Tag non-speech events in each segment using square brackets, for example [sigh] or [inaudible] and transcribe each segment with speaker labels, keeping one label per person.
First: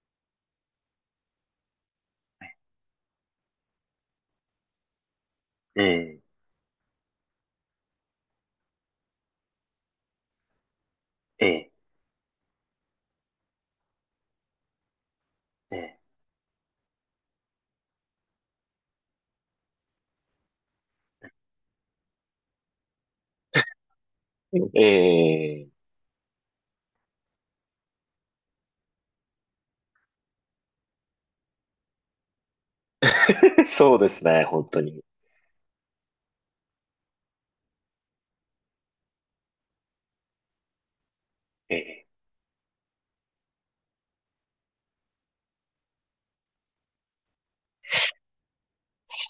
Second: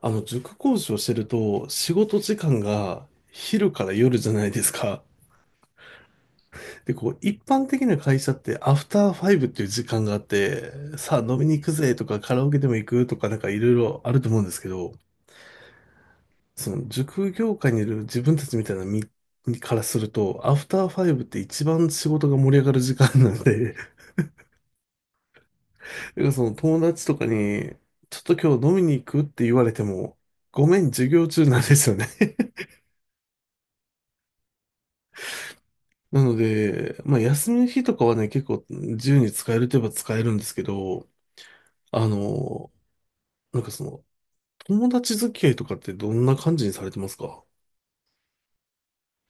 Speaker 1: 塾講師をしてると、仕事時間が昼から夜じゃないですか。
Speaker 2: ええ、
Speaker 1: で、こう、一般的な会社って、アフターファイブっていう時間があって、さあ飲み
Speaker 2: え
Speaker 1: に行く
Speaker 2: え、
Speaker 1: ぜとか、カラオケでも行くとか、なんかいろいろあると思うんですけど、
Speaker 2: え
Speaker 1: 塾業界にいる自分たちみたいな身からすると、アフターファイブって一番仕事が盛り上がる時間なんで、[laughs]
Speaker 2: ええ
Speaker 1: だから友達とかに、ちょっと今日飲みに行くって言われても、ごめん、授業中なんですよね。
Speaker 2: え、[laughs] そうですね、本当に。
Speaker 1: なので、まあ、休みの日とかはね、結構自由に使えるといえば使えるんですけど、
Speaker 2: え、
Speaker 1: あ
Speaker 2: え、
Speaker 1: の、なんかその、友達付き合いとかってどんな感じにされてますか？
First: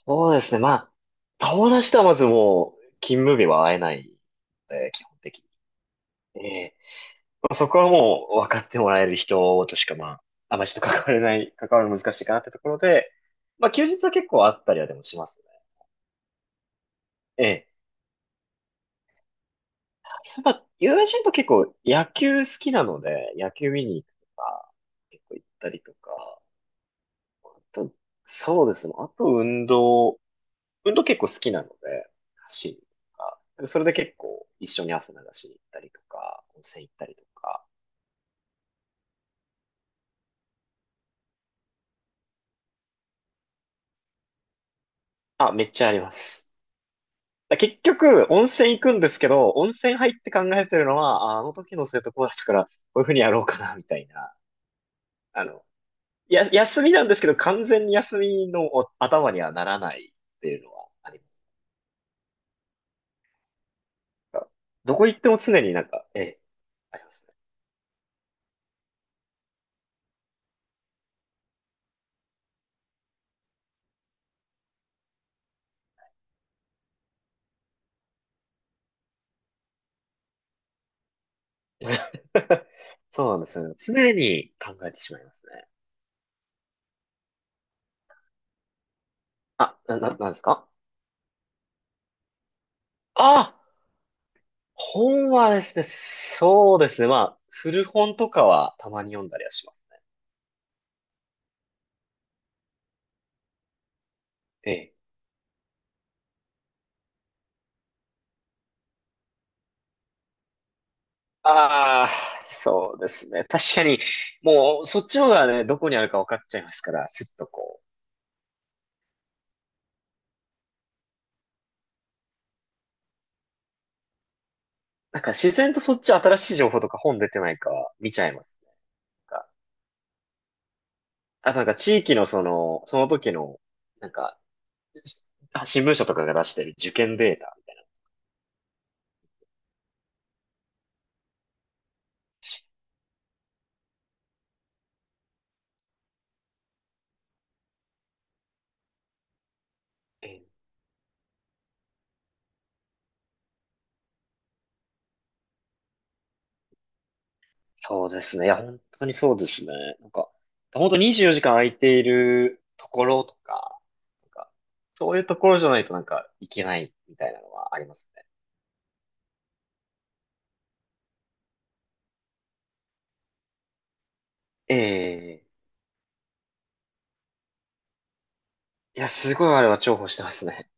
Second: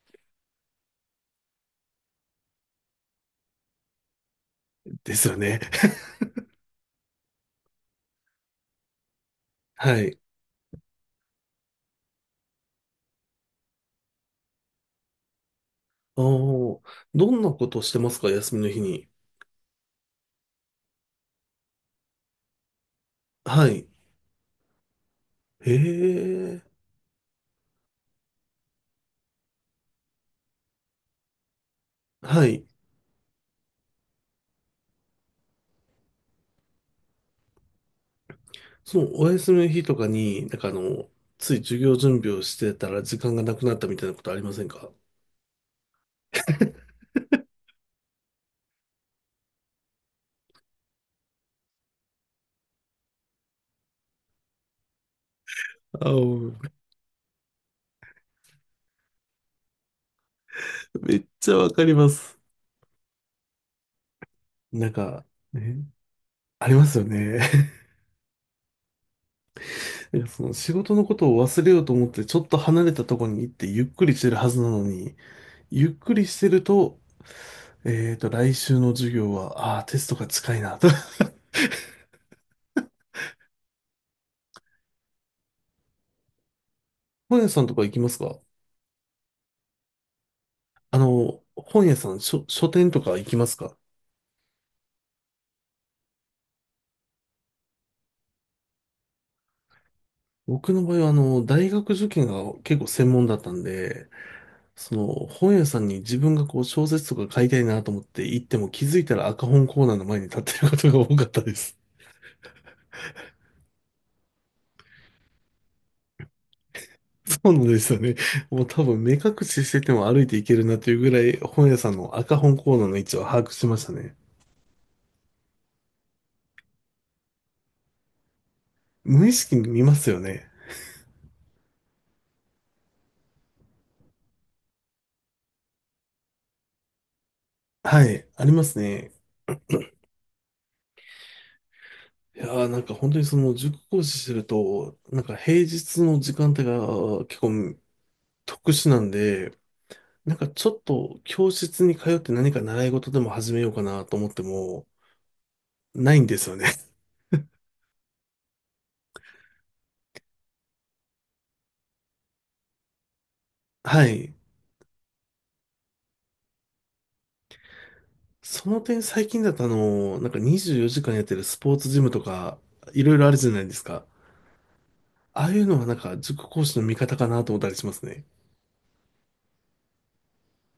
Speaker 2: そうですね、まあ、友達とはまずもう、勤務日は会えないので、基
Speaker 1: で
Speaker 2: 本
Speaker 1: すよ
Speaker 2: 的
Speaker 1: ね。
Speaker 2: に。
Speaker 1: [laughs]
Speaker 2: ええ、まあそこはもう、分かってもらえる人としか、
Speaker 1: は
Speaker 2: ま
Speaker 1: い。
Speaker 2: あ、あまりちょっと関われない、関わるの難しいかなってところで、まあ、休日は結構あったりはでもしますね。
Speaker 1: ああ、どん
Speaker 2: え
Speaker 1: なこ
Speaker 2: え。
Speaker 1: としてますか、休みの日に。
Speaker 2: そういえば、友人と結構野球好きなので、野
Speaker 1: は
Speaker 2: 球見
Speaker 1: い。
Speaker 2: に行くとか、結構行った
Speaker 1: へ
Speaker 2: りとか、
Speaker 1: え。
Speaker 2: あと、そうですね、あと運動、運動結構好きなので、
Speaker 1: はい。
Speaker 2: 走るとか、それで結構一緒に汗流しに行ったりとか、温泉行ったりとか、
Speaker 1: その、お休みの日とかに、つい授業準備をしてたら時間がなくなったみたいなことありませんか？
Speaker 2: あ、めっちゃあります。結局、温泉行くんですけど、温泉入って考えてるのは、ああの時の生徒こうだったから、こういうふうにやろうかな、みたいな。あの、
Speaker 1: ああ、
Speaker 2: や、休みなんですけど、完全に休みのお頭にはならないっていうのはあ
Speaker 1: め
Speaker 2: り
Speaker 1: っ
Speaker 2: ます。
Speaker 1: ちゃわかります。なん
Speaker 2: どこ行っ
Speaker 1: か、
Speaker 2: ても常にな
Speaker 1: ね
Speaker 2: んか、ええ、
Speaker 1: ありま
Speaker 2: あ
Speaker 1: すよ
Speaker 2: りますね。
Speaker 1: ね。[laughs] いやその仕事のことを忘れようと思って、ちょっと離れたところに行ってゆっくりしてるはずなのに、ゆっくりしてると、来週の授業は、ああ、テストが近いなと。
Speaker 2: [laughs] そうなんですよね。常に考えてしまいますね。
Speaker 1: [laughs] 本屋さんとか行きますか？
Speaker 2: あ、なんですか。
Speaker 1: 本屋さん、書店とか行きます
Speaker 2: ああ、
Speaker 1: か？
Speaker 2: 本はですね、そうですね。まあ、古本とかはたまに読んだりはしますね。
Speaker 1: 僕の場合は、大学受験が結構専門だったんで、
Speaker 2: ええ。
Speaker 1: 本屋さんに自分がこう、小説とか買いたいなと思って行っても気づいたら赤本コーナーの前に立ってることが多かったです。
Speaker 2: ああ、そうですね。確かに、もう、そっちの方がね、どこにあるか分かっちゃいますから、すっと
Speaker 1: そうなんで
Speaker 2: こう。
Speaker 1: すよね。もう多分目隠ししてても歩いていけるなというぐらい本屋さんの赤本コーナーの位置を把握しましたね。
Speaker 2: なんか自然とそっち新しい情報とか本出てないかは見ちゃいます。
Speaker 1: 無意
Speaker 2: なんか、
Speaker 1: 識に見ますよね。
Speaker 2: あとなんか地域のその、その時の、なんか、しあ、新聞社とかが出してる受験データみ
Speaker 1: はい、ありますね。いやーなんか本当にその塾講師してると、なんか平日の時間帯が結構特殊なんで、
Speaker 2: た
Speaker 1: なん
Speaker 2: いな。
Speaker 1: かちょっと教室に通って何か習い事でも始めようかなと思っても、ないんですよね。
Speaker 2: そうですね。いや、本当にそうですね。なんか、本当24時間空いているところとか、
Speaker 1: [laughs] は
Speaker 2: なん
Speaker 1: い。
Speaker 2: か、そういうところじゃないとなんか、いけないみたいなのはありますね。
Speaker 1: その点最近だとあの、なんか24時間やってるスポーツジムとか、いろいろあるじゃないですか。あ
Speaker 2: ええ、
Speaker 1: あいうのはなんか塾講師の味方かなと思ったりしますね。
Speaker 2: いや、すごいあれは重宝してますね。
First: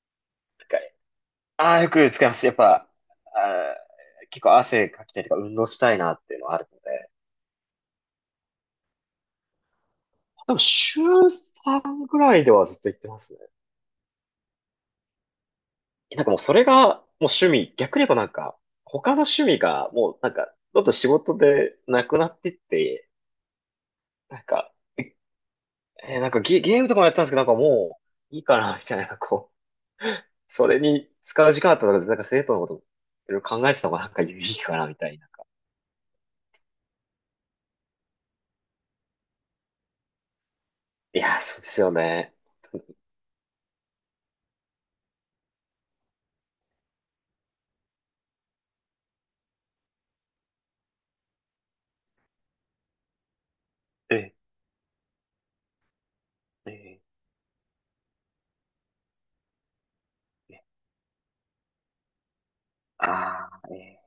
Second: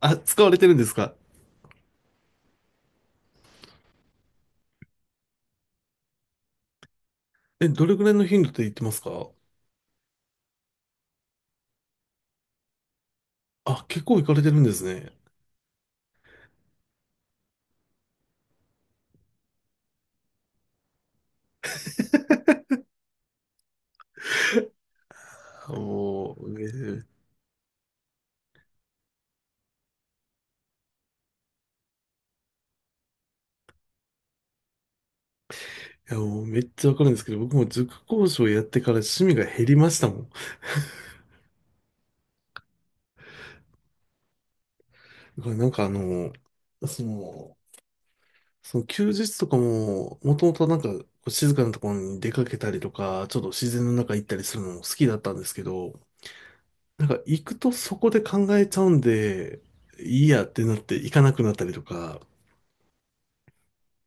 Speaker 1: あ、使われ
Speaker 2: [laughs] な
Speaker 1: て
Speaker 2: ん
Speaker 1: るん
Speaker 2: か、
Speaker 1: ですか？
Speaker 2: ああ、よく使います。やっぱ、あー結構汗かきたいとか、運動したいなっていうのはあるので。
Speaker 1: え、どれぐらいの頻度で言ってますか？
Speaker 2: でも、週3ぐらいではずっと行ってますね。
Speaker 1: あ、結構行かれてるんですね。
Speaker 2: なんかもうそれがもう趣味、逆に言えばなんか、他の趣味がもうなんか、どんどん仕事でなくなってって、なんか、なん
Speaker 1: も
Speaker 2: か
Speaker 1: う、
Speaker 2: ゲ、
Speaker 1: め、い
Speaker 2: ゲームとかもやってたんですけど、なんかもういいかな、みたいな、こう、それに使う時間あったら、なんか生徒のこといろいろ考えてた方がなんかいいかな、みたいな。
Speaker 1: やもうめっちゃわかるんですけど、僕も塾講師をやってから趣味が減りましたもん。だ
Speaker 2: いやー、そうですよね。
Speaker 1: からその、その休日とかも、もともとなんかこう静かなところに出かけたりとか、ちょっと自然の中
Speaker 2: え
Speaker 1: 行っ
Speaker 2: え、
Speaker 1: たりするのも好きだったんですけど、
Speaker 2: え
Speaker 1: なんか行くとそこで考えちゃうんで、いいやっ
Speaker 2: え、
Speaker 1: てなって行かなくなったりとか、
Speaker 2: あああ、ええ、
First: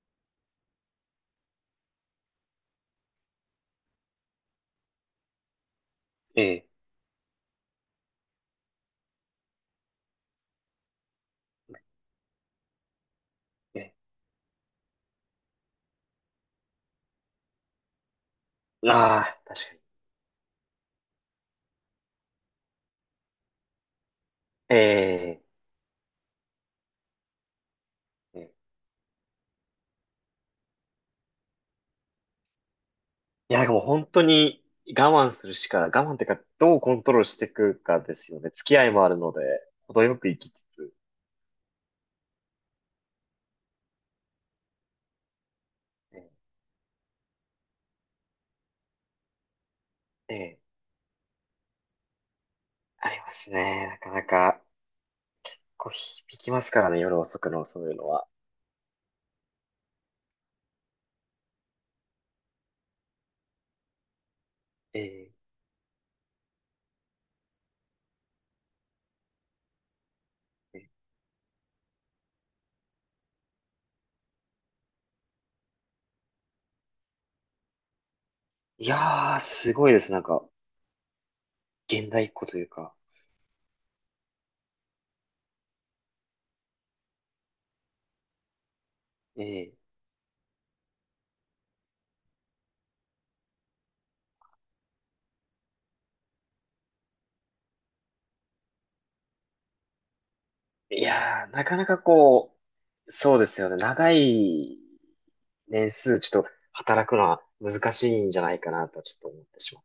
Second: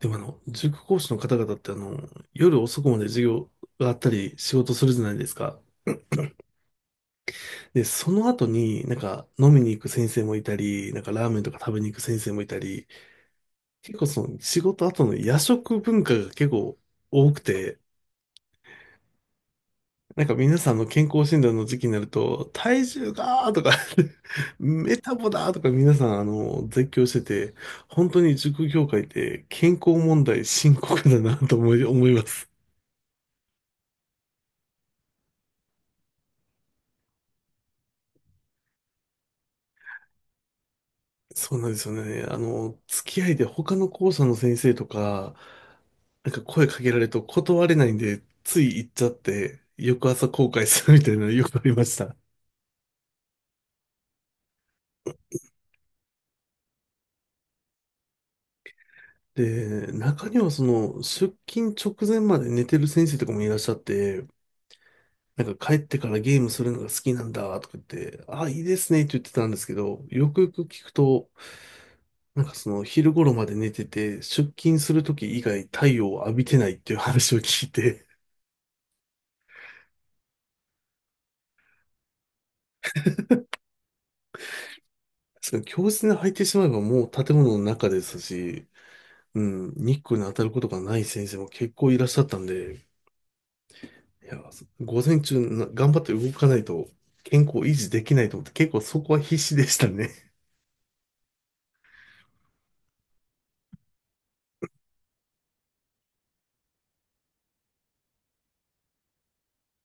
Speaker 1: でも塾講師の方々って夜遅くまで授業があったり仕事するじゃないですか。
Speaker 2: え
Speaker 1: で、その後になんか飲みに行く先生もいたり、なんかラーメンとか食べに行く先生もいたり、
Speaker 2: え、え
Speaker 1: 結構その仕事後の夜食文化が結構多くて、
Speaker 2: え、ああ、確かに。
Speaker 1: なんか皆さんの健康診断の時期になると、体重がーとか [laughs] メタボ
Speaker 2: ええ、
Speaker 1: だーとか皆さんあの、絶叫してて、本当に
Speaker 2: ええ、
Speaker 1: 塾業界って健康問題深刻だなと思います。
Speaker 2: いや、もう本当に我慢するしか、我慢っていうか、どうコントロールしていくかですよね。付き合いもあるので、程よく生きつつ。
Speaker 1: そうなんですよね。あの、付き合いで他の校舎の先生とか、
Speaker 2: え
Speaker 1: な
Speaker 2: え、
Speaker 1: んか声かけられると断れないんで、つい行っちゃって、翌朝後
Speaker 2: ええ、
Speaker 1: 悔するみたいなの [laughs] よくありました。
Speaker 2: ありますね。なかなか、こう、響きますからね、夜遅くのそういうのは。
Speaker 1: で、中にはその、出勤直前まで寝てる先生とかもいらっしゃって、
Speaker 2: ええ、
Speaker 1: なんか帰ってからゲームするのが好きなんだとか言って、ああ、いいですねって言ってたんですけど、よくよく
Speaker 2: え
Speaker 1: 聞
Speaker 2: え、
Speaker 1: くと、なんかその昼頃まで寝てて、出勤する時以外太陽を浴びてないっていう話を聞いて、
Speaker 2: いやー、すごいです。なんか、現代っ子というか。
Speaker 1: そう強靭に入ってしまえばもう建物の中ですし、うん、
Speaker 2: え
Speaker 1: 日光に当たることがない先生も結構いらっしゃったんで、いや、午前中な頑張って動かないと健康維持できないと思って結構そこは必死でしたね。
Speaker 2: え、いやー、なかなかこう、そうですよね。長い年数、ちょっと働くのは難しいんじゃないかなと、ちょっと思ってしまう。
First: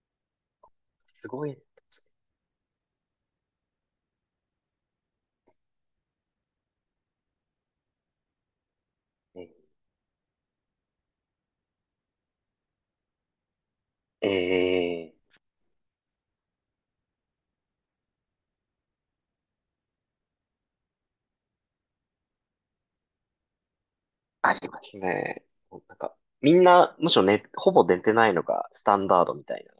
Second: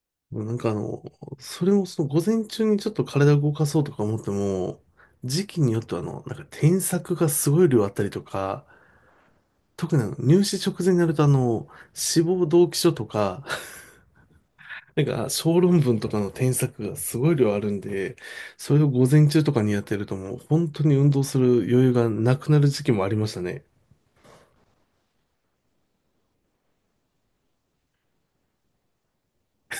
Speaker 1: [laughs] もうなんかあの、
Speaker 2: すごい。
Speaker 1: それもその午前中にちょっと体を動かそうとか思っても、時期によってはあの、なんか添削がすごい量あったりとか、
Speaker 2: え
Speaker 1: 特にあの入試直前になるとあの、志望動機書とか、
Speaker 2: え、
Speaker 1: なん
Speaker 2: え、
Speaker 1: か、小論文とかの添削がすごい量あるんで、それを午前中とかにやってるともう本当に運動する余裕がなくなる時期もありましたね。
Speaker 2: ありますね。なんか、みんな、むしろね、ほぼ寝てないのがスタンダードみたいな。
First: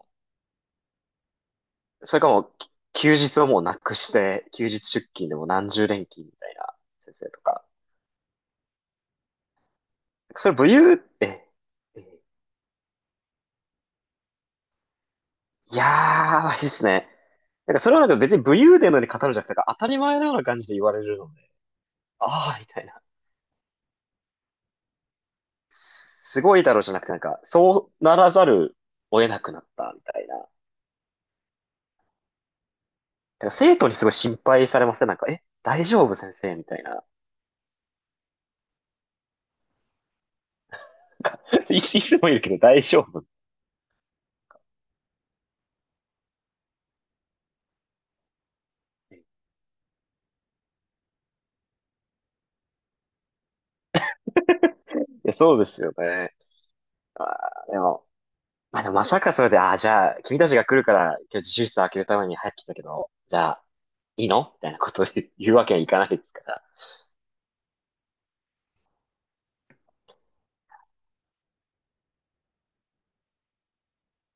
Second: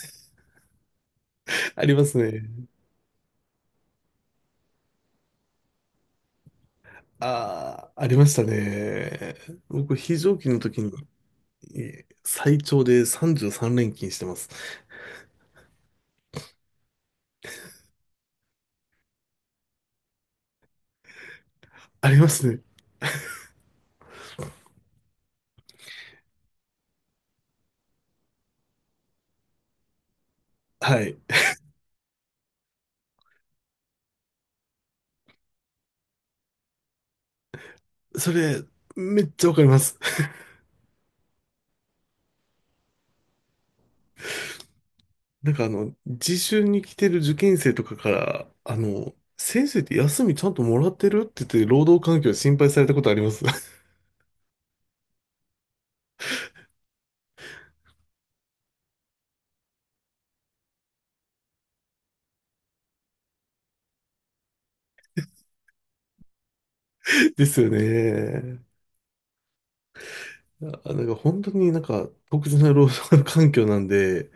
Speaker 1: [laughs] あります
Speaker 2: それかも
Speaker 1: ね。
Speaker 2: う、休日をもうなくして、休日出勤でも何十連勤みたいな先生とか。
Speaker 1: ああ、ありましたね。僕、非常
Speaker 2: そ
Speaker 1: 勤
Speaker 2: れ
Speaker 1: の
Speaker 2: 武
Speaker 1: 時に
Speaker 2: 勇って、え、
Speaker 1: 最長で33連勤してます。
Speaker 2: いやー、いいですね。なんかそれはなんか別に武勇伝のように語るんじゃなくて、なんか当たり前のような感じで言われるので、
Speaker 1: あります
Speaker 2: ああ、
Speaker 1: ね。
Speaker 2: みたいな。すごいだろうじゃなくて、なんか、そうならざるを得なくなった、みたいな。なん
Speaker 1: はい。
Speaker 2: か生徒にすごい心配されません、なんか、え、大丈夫先生みたいな。
Speaker 1: それ、めっちゃわかります。
Speaker 2: い [laughs] つもいるけど大丈夫。い
Speaker 1: なんかあの、自習に来てる受験生とかから、あの、先生って休みちゃんともらってるって言って、労働環境心配されたことあります。
Speaker 2: や、そうですよね。あーでも、まあでもまさかそれで、あーじゃあ、君たちが来るから、今日自習室を開けるために入ってきたけど、じゃあ、いいのみたいなことを [laughs] 言うわけにはいかないですから。
Speaker 1: ですよね。あ、なんか本当になんか特殊な労働環境なんで、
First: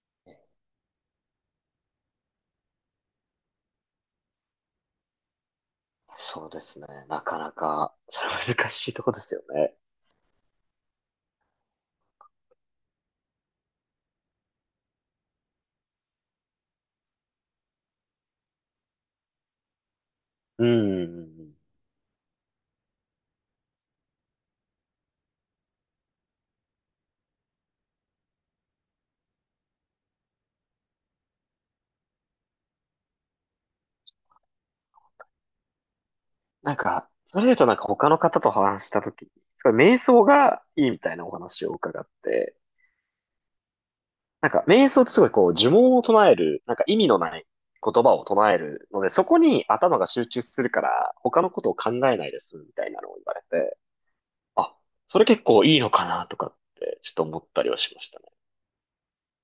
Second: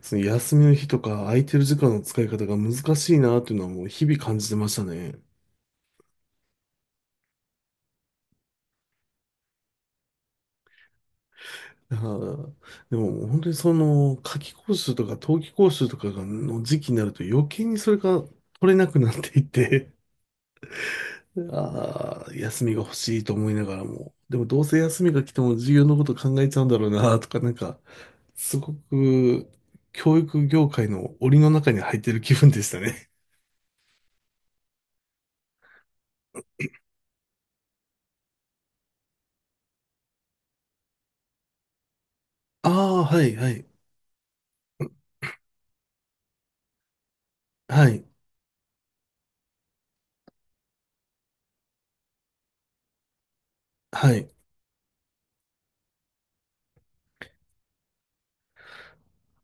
Speaker 1: その休みの日とか空いてる時間の使い方が難しいなっていうのはもう日々感じてましたね。
Speaker 2: そうですね。なかなか、それは難しいとこですよね。
Speaker 1: はあでももう本当にその夏季講習とか冬季講習とかがの時期になると余計にそれが取れなくなっていて
Speaker 2: うん。
Speaker 1: ああ、休みが欲しいと思いながらも、でもどうせ休みが来ても授業のこと考えちゃうんだろうなとか、なんか、すごく教育業界の檻の中に入ってる気分でしたね。
Speaker 2: なんか、それで言うとなんか他の方と話したとき、すごい瞑想がいいみたいなお話を伺って、
Speaker 1: ああ、はい、はい、
Speaker 2: なんか、瞑想ってすごいこう、呪文を唱える、なんか意味のない
Speaker 1: はい、
Speaker 2: 言葉を唱えるので、そこに頭が集中するから、他のことを考えないです、みたいなのを言われて、
Speaker 1: はい。
Speaker 2: あ、それ結構いいのかな、とかって、ちょっと思ったりはしましたね。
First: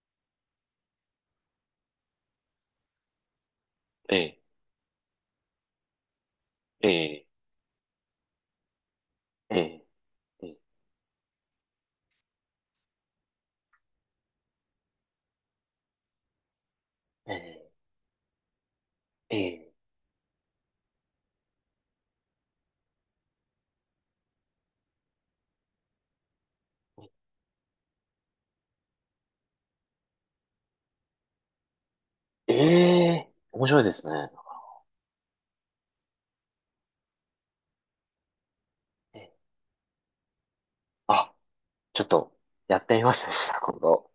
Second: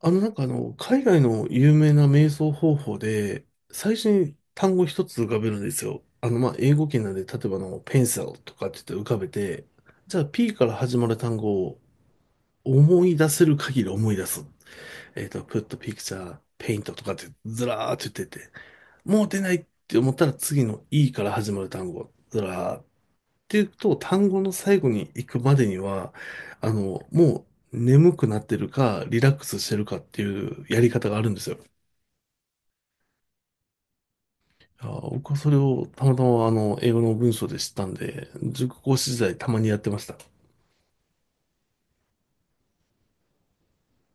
Speaker 1: あの、海外の有名な瞑想方法で、最初
Speaker 2: え
Speaker 1: に
Speaker 2: え、
Speaker 1: 単語一つ浮かべるんですよ。あの、まあ、英語
Speaker 2: え
Speaker 1: 圏なんで、
Speaker 2: え、
Speaker 1: 例えばあの、ペンサルとかって言って浮かべ
Speaker 2: え
Speaker 1: て、
Speaker 2: え、
Speaker 1: じゃあ P から始まる単語を思い出せる限り思い出す。Put picture, paint とかって
Speaker 2: え
Speaker 1: ず
Speaker 2: え、
Speaker 1: らーって言ってて、もう出ない
Speaker 2: え
Speaker 1: って思ったら次の E から始まる単語、ずらーっていうと、単語の最後に行くまでには、あの、もう眠くなってるか、リラックスしてるかっていうやり方があるんですよ。
Speaker 2: え、ええ、面白いですね。
Speaker 1: いやー僕はそれをたまたまあの、英語の文章で知ったんで、塾講師時
Speaker 2: ええ、
Speaker 1: 代たまにやってました。
Speaker 2: あ、ちょっと、やってみますねした、[laughs] 今度。